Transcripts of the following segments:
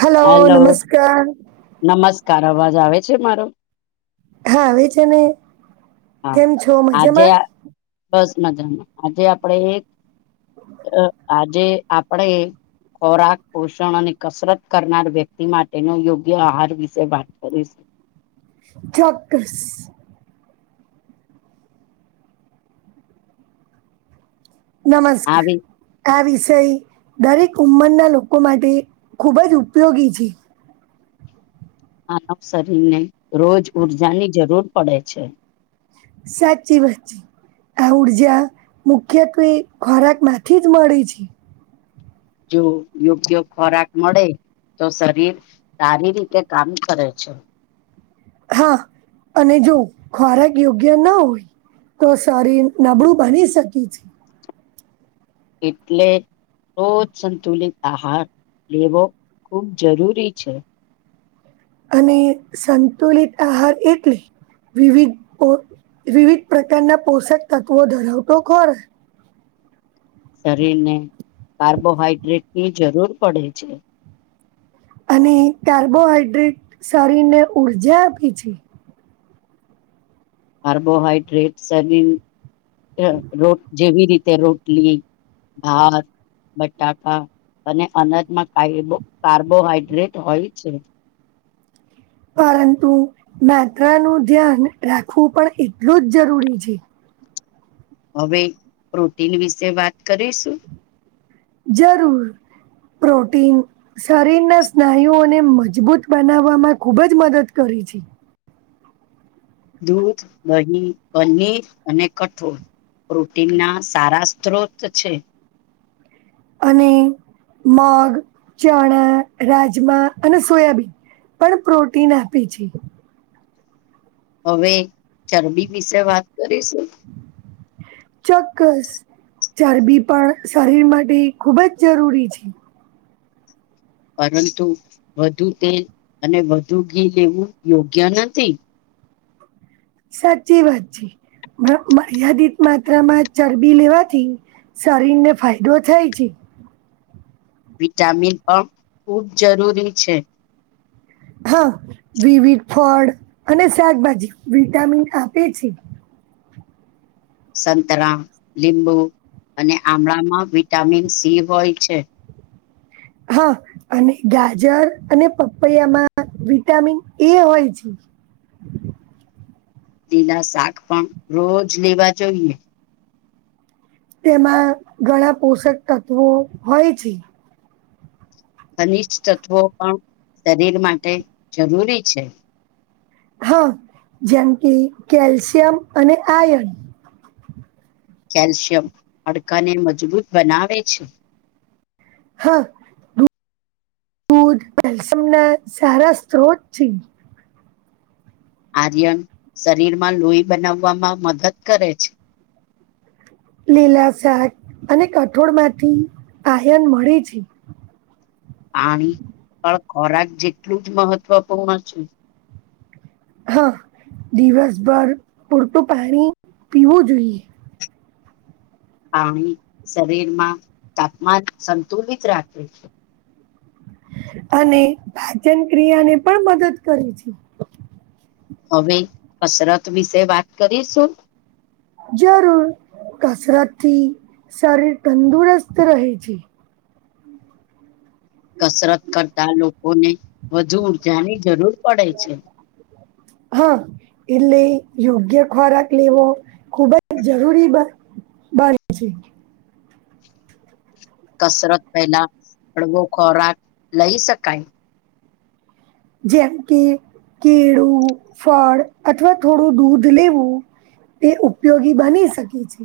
હલોલો hello નમસ્કાર નમસ્કાર અવાજ આવે છે મારો હા આવેવે છે ને હા કેમ છો આજે મજામાં દસ મજામાં આજે આપડે એક અ આજે આપડે ખોરાક પોષણ અને કસરત કરનાર વ્યક્તિ માટેનો યોગ્ય આહાર વિશે વાત કરીશું ચોક્કસ નમસ્કાર આવી આ વિષય દરેક ઉંમરના લોકો માટે ખૂબ જ ઉપયોગી છે આનવ શરીર ને રોજ ઉર્જા ની જરૂર પડે છે સાચી વાચી આ ઉઊર્જા મુખ્યત્વે ખોરાક માંથી જ મળે છે જો યોગ્ય ખોરાક મળે તો શરીર સારી રીતે કામ કરે છે હા અને જો ખોરાક યોગ્ય ના હોય તો સોરી નબળું બની શકી છે એટલે રોજ સંતુલિત આહાર લેવો ખૂબ જરૂરી છે અને સંતુલિત આહાર એટલે વિવિધ વિવિધ પ્રકારના પોષક તત્વો ધરાવતો ખોરા શરીર ને કાર્બોહાઈડ્રેટ ની જરૂર પડે છે અને કાર્બોહાઈડ્રેટ શરીરને ઉઊર્જા આપે છે કાર્બોહાઈડ્રેટ શરીર રોટ જેવી રીતે રોટલી હા બટાકા અને અનજમાં કબ કાર્બોહાઈડ્રેટ હોય છે પરંતુ માત્ર નું ધ્યાન રાખવું પણ એટલું જ જરૂરી છે હવે પ્રોટીન વિશે વાત કરીશું જરૂર પ્રોટીન શરીરના સ્નાયુઓને મજબૂત બનાવવામાં ખૂબ જ મદદ કરી છે દૂધ દહીં પનીર અને કઠોળ પ્રોટીન ના સારા સ્ત્રોત છે અને મગ ચણા રાજમા અને સોયાબીન પણ પ્રોટીન આપે છે હવે ચરબી વિશે વાત કરીશું ચોક્કસ ચરબી પણ શરીર માટે ખૂબ જ જરૂરી છે પરંતુ વધુ તેલ અને વધુ ઘી લેવું યોગ્ય નથી સાચી વાત છેી મર્યાદિત માત્રામાં ચરબી લેવાથી શરીર ને ફાયદો થાય છે વિટામિન પણ ખુબ જરૂરી છે હા વિવટ ફળ અને શાકભાજી વિટામિન આપે છે સંતરા લીંબુ અને આમળામાં વિટામિન સી હોય છે હા અને ગાજર અને પપૈયામાં વિટામિન એ હોય છે લીલા શાક પણ રોજ લેવા જોઈએ તેમાં ઘણા પોષક તત્વો હોય છે ખનિષ્ તત્વો પણ શરીર માટે જરૂરી છે હા જેમ કે કેલ્શિયમ અને આયન કેલ્શિયમ હાડકાને મજબૂત બનાવે છે હા દૂધ પલ્સમ ના સારા સ્ત્રોત આર્યન લીલા શાક અને કઠોળમાંથી આયન મળે છે પાણી પણ ખોરાક હા દિવસભર પૂરતું પાણી પીવું જોઈએ પાણી શરીરમાં અને પાચન ક્રિયા ને પણ મદદ કરે છે. હવે કસરત વિશે વાત કરીશું. જરૂર કસરતથી શરીર તંદુરસ્ત રહે છે. કસરત કરતા લોકોને વધુ ઉર્જા ની જરૂર પડે છે. હા. એટલે યોગ્ય ખોરાક લેવો ખુબજ જરૂરી બરા છે. કસરત પેલા હડવો ખોરાક લઈ શકાય. જેમ કે કેળું ફળ અથવા થોડું દુધ લેવું તે ઉપયોગી બની શકે છે.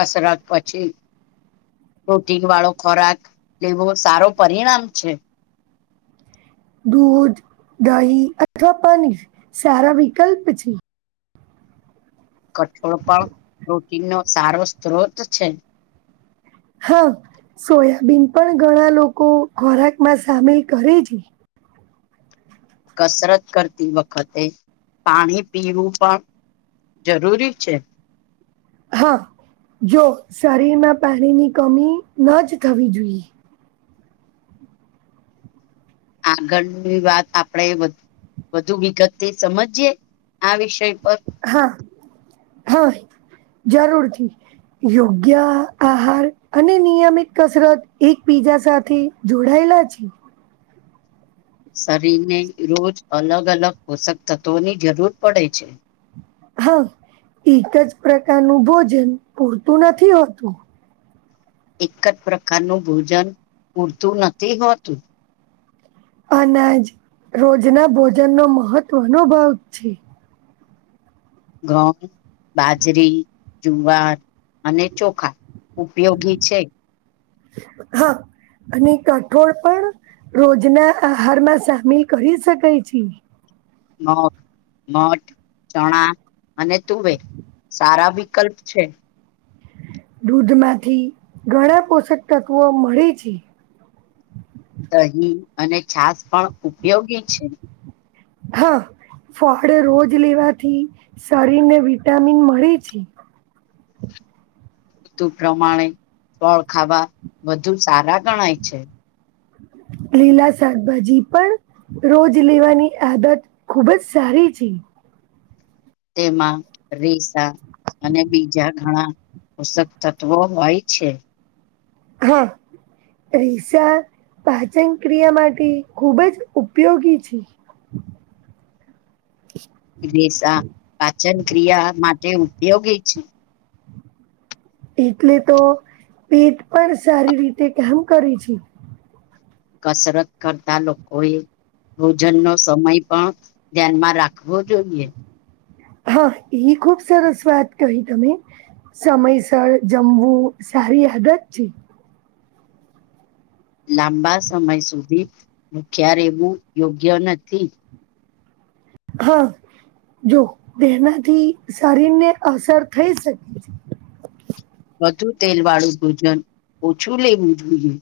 કસરત પછી પ્રોટીન વાળો ખોરાક લેવો સારો પરિણામ છે. દૂધ દહી અથવા પાની સારા વિકલ્પ છે. કઠોળ પણ પ્રોટીન નો સારો સ્ત્રોત છે. હા સોયાબીન પણ ઘણા લોકો ખોરાક માં સામેલ કરે છે. કસરત કરતી વખતે પાણી પીવું પણ જરૂરી છે. હા જો શરીરમાં પાણીની કમી ન જ થવી જોઈએ. આગળની વાત આપણેે એ બધું વધુ વિગતથી સમજીએ આ વિષય પર હા હા જરૂરથી. યોગ્ય આહાર અને નિયમિત કસરત એક બીજા સાથે જોડાયેલા છે. શરીર ને રોજ અલગ અલગ પોષક તત્વો ની જરૂર પડે છે. હા એક જ પ્રકારનું ભોજન પૂરતું નથી હોતું. એક જ પ્રકારનું ભોજન પૂરતું નથી હોતું. અનાજ રોજના ભોજનનો મહત્વનો ભાગ છે. [unintelligible] બાજરી જુવાર અને ચોખા ઉપયોગી છે. હા. અને કઠોળ પણ રોજના આહારમાં સામેલ કરી શકાય છે. મગ, મઠ, ચણા અને તુવેર. સારા વિકલ્પ છે. દૂધમાંથી ઘણા પોષક તત્વો મળે છે. દહી અને છાસ પણ ઉપયોગી છે. હા ફળ રોજ લેવાથી શરીર ને વિટામિન મળે છે. ઋતુ પ્રમાણે ફળ ખાવા વધુ સારા ગણાય છે. લીલા શાકભાજી પણ રોજ લેવાની આદત ખુબ જ સારી છે. તેમાં રિસા અને બીજા ઘણા પોષક તત્વો હોય છે. હા. રીસા પાચન ક્રિયા માટે ખૂબ જ ઉપયોગી છે. [inaudible] રીસા દેશા પાચન ક્રિયા માટે ઉપયોગી છે. એટલે તો પેટ પર સારી રીતે કામ કરે છે. કસરત કરતા લોકો એ ભોજન નો સમય પણ ધ્યાનમાં રાખવો જોઈએ. હા એ ખુબ સરસ વાત કહી તમે સમયસર જમવું સારી આદત છે. લાંબા સમય સુધી ભૂખ્યા રહેવું યોગ્ય નથી. હા જો તેનાથી શરીર ને અસર થઈ શકે છે. વધુ તેલ વાળું ભોજન ઓછું લેવું જોઈએ.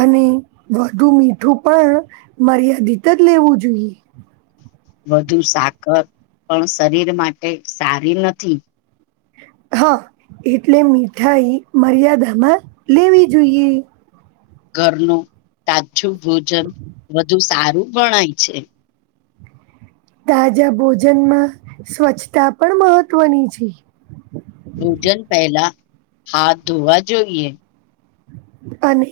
અને વધુ મીઠું પણ મર્યાદિત જ લેવું જોઈએ. વધુ સાકર પણ શરીર માટે સારી નથી. હા એટલે મીઠાઈ મર્યાદામાં લેવી જોઈએ. ઘરનું તાજું ભોજન વધુ સારું ગણાય છે. તાજા ભોજનમાં સ્વચ્છતા પણ મહત્ત્વની છે. ભોજન પહેલા હાથ ધોવા જોઈએ. અને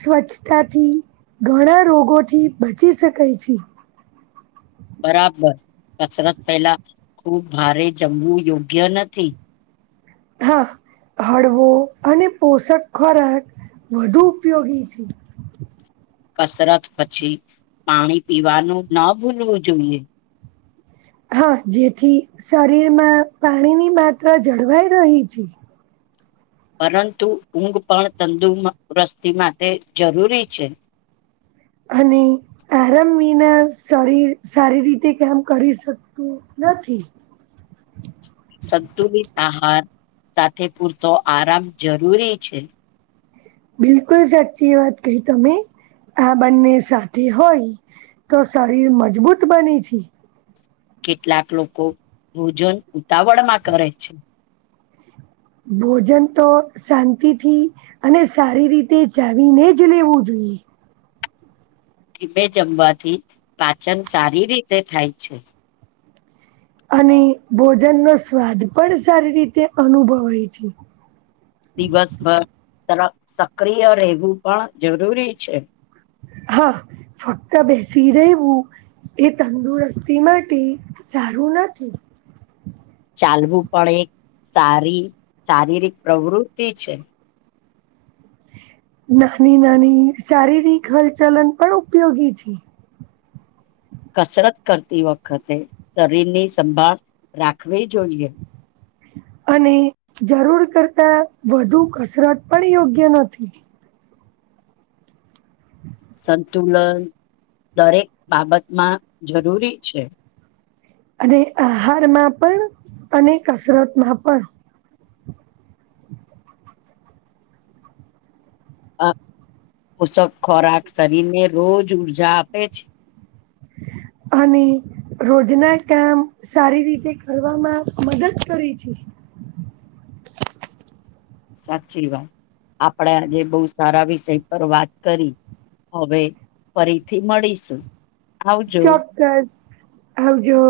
સ્વચ્છતાથી ઘણા રોગોથી બચી શકાય છે. બરાબર કસરત પેલા ખુબ ભારે જમવું યોગ્ય નથી. હા હળવો અને પોષક ખોરાક વધુ ઉપયોગી છે. કસરત પછી પાણી પીવાનું ન ભૂલવું જોઈએ. હા જેથી શરીરમાં પાણીની માત્રા જળવાઈ રહી છે. પરંતુ ઊંઘ પણ તંદુ રસ્તી માટે જરૂરી છે. અને આરામ વિના શરીર સારી રીતે કામ કરી શકતું નથી. સંતુલિત આહાર સાથે પૂરતો આરામ જરૂરી છે. બિલકુલ સાચી વાત કઈ તમે આ બંને સાથે હોય તો શરીર મજબૂત બની છે. કેટલાક લોકો ભોજન ઉતાવળ માં કરે છે. ભોજન તો શાંતિથી અને સારી રીતે ચાવીને જ લેવું જોઈએ. ધીમે જમવાથી પાચન સારી રીતે થાય છે. અને ભોજન નો સ્વાદ પણ સારી રીતે અનુભવાય છે. દિવસભર સર સક્રિય રહેવું પણ જરૂરી છે. હા ફક્ત બેસી રેવું એ તંદુરસ્તી માટે સારું નથી. ચાલવું પણ એક સારી શારીરિક પ્રવૃતિ છે. નાની નાની શારીરિક હલચલન પણ ઉપયોગી છે. કસરત કરતી વખતે શરીરની સંભાળ રાખવી જોઈએ. અને જરૂર કરતા વધુ કસરત પણ યોગ્ય નથી. સંતુલન દરેક બાબતમાં જરૂરી છે. અને આહારમાં પણ અને કસરત માં પણ પોષક ખોરાક શરીર ને રોજ ઊર્જા આપે છે. અને રોજ ના કામ સારી રીતે કરવામાં મદદ કરે છે. સાચી વાત આપડે આજે બહુ સારા વિષય પર વાત કરી. હવે ફરીથી મળીશું. આવજો ચોક્કસ આવજો.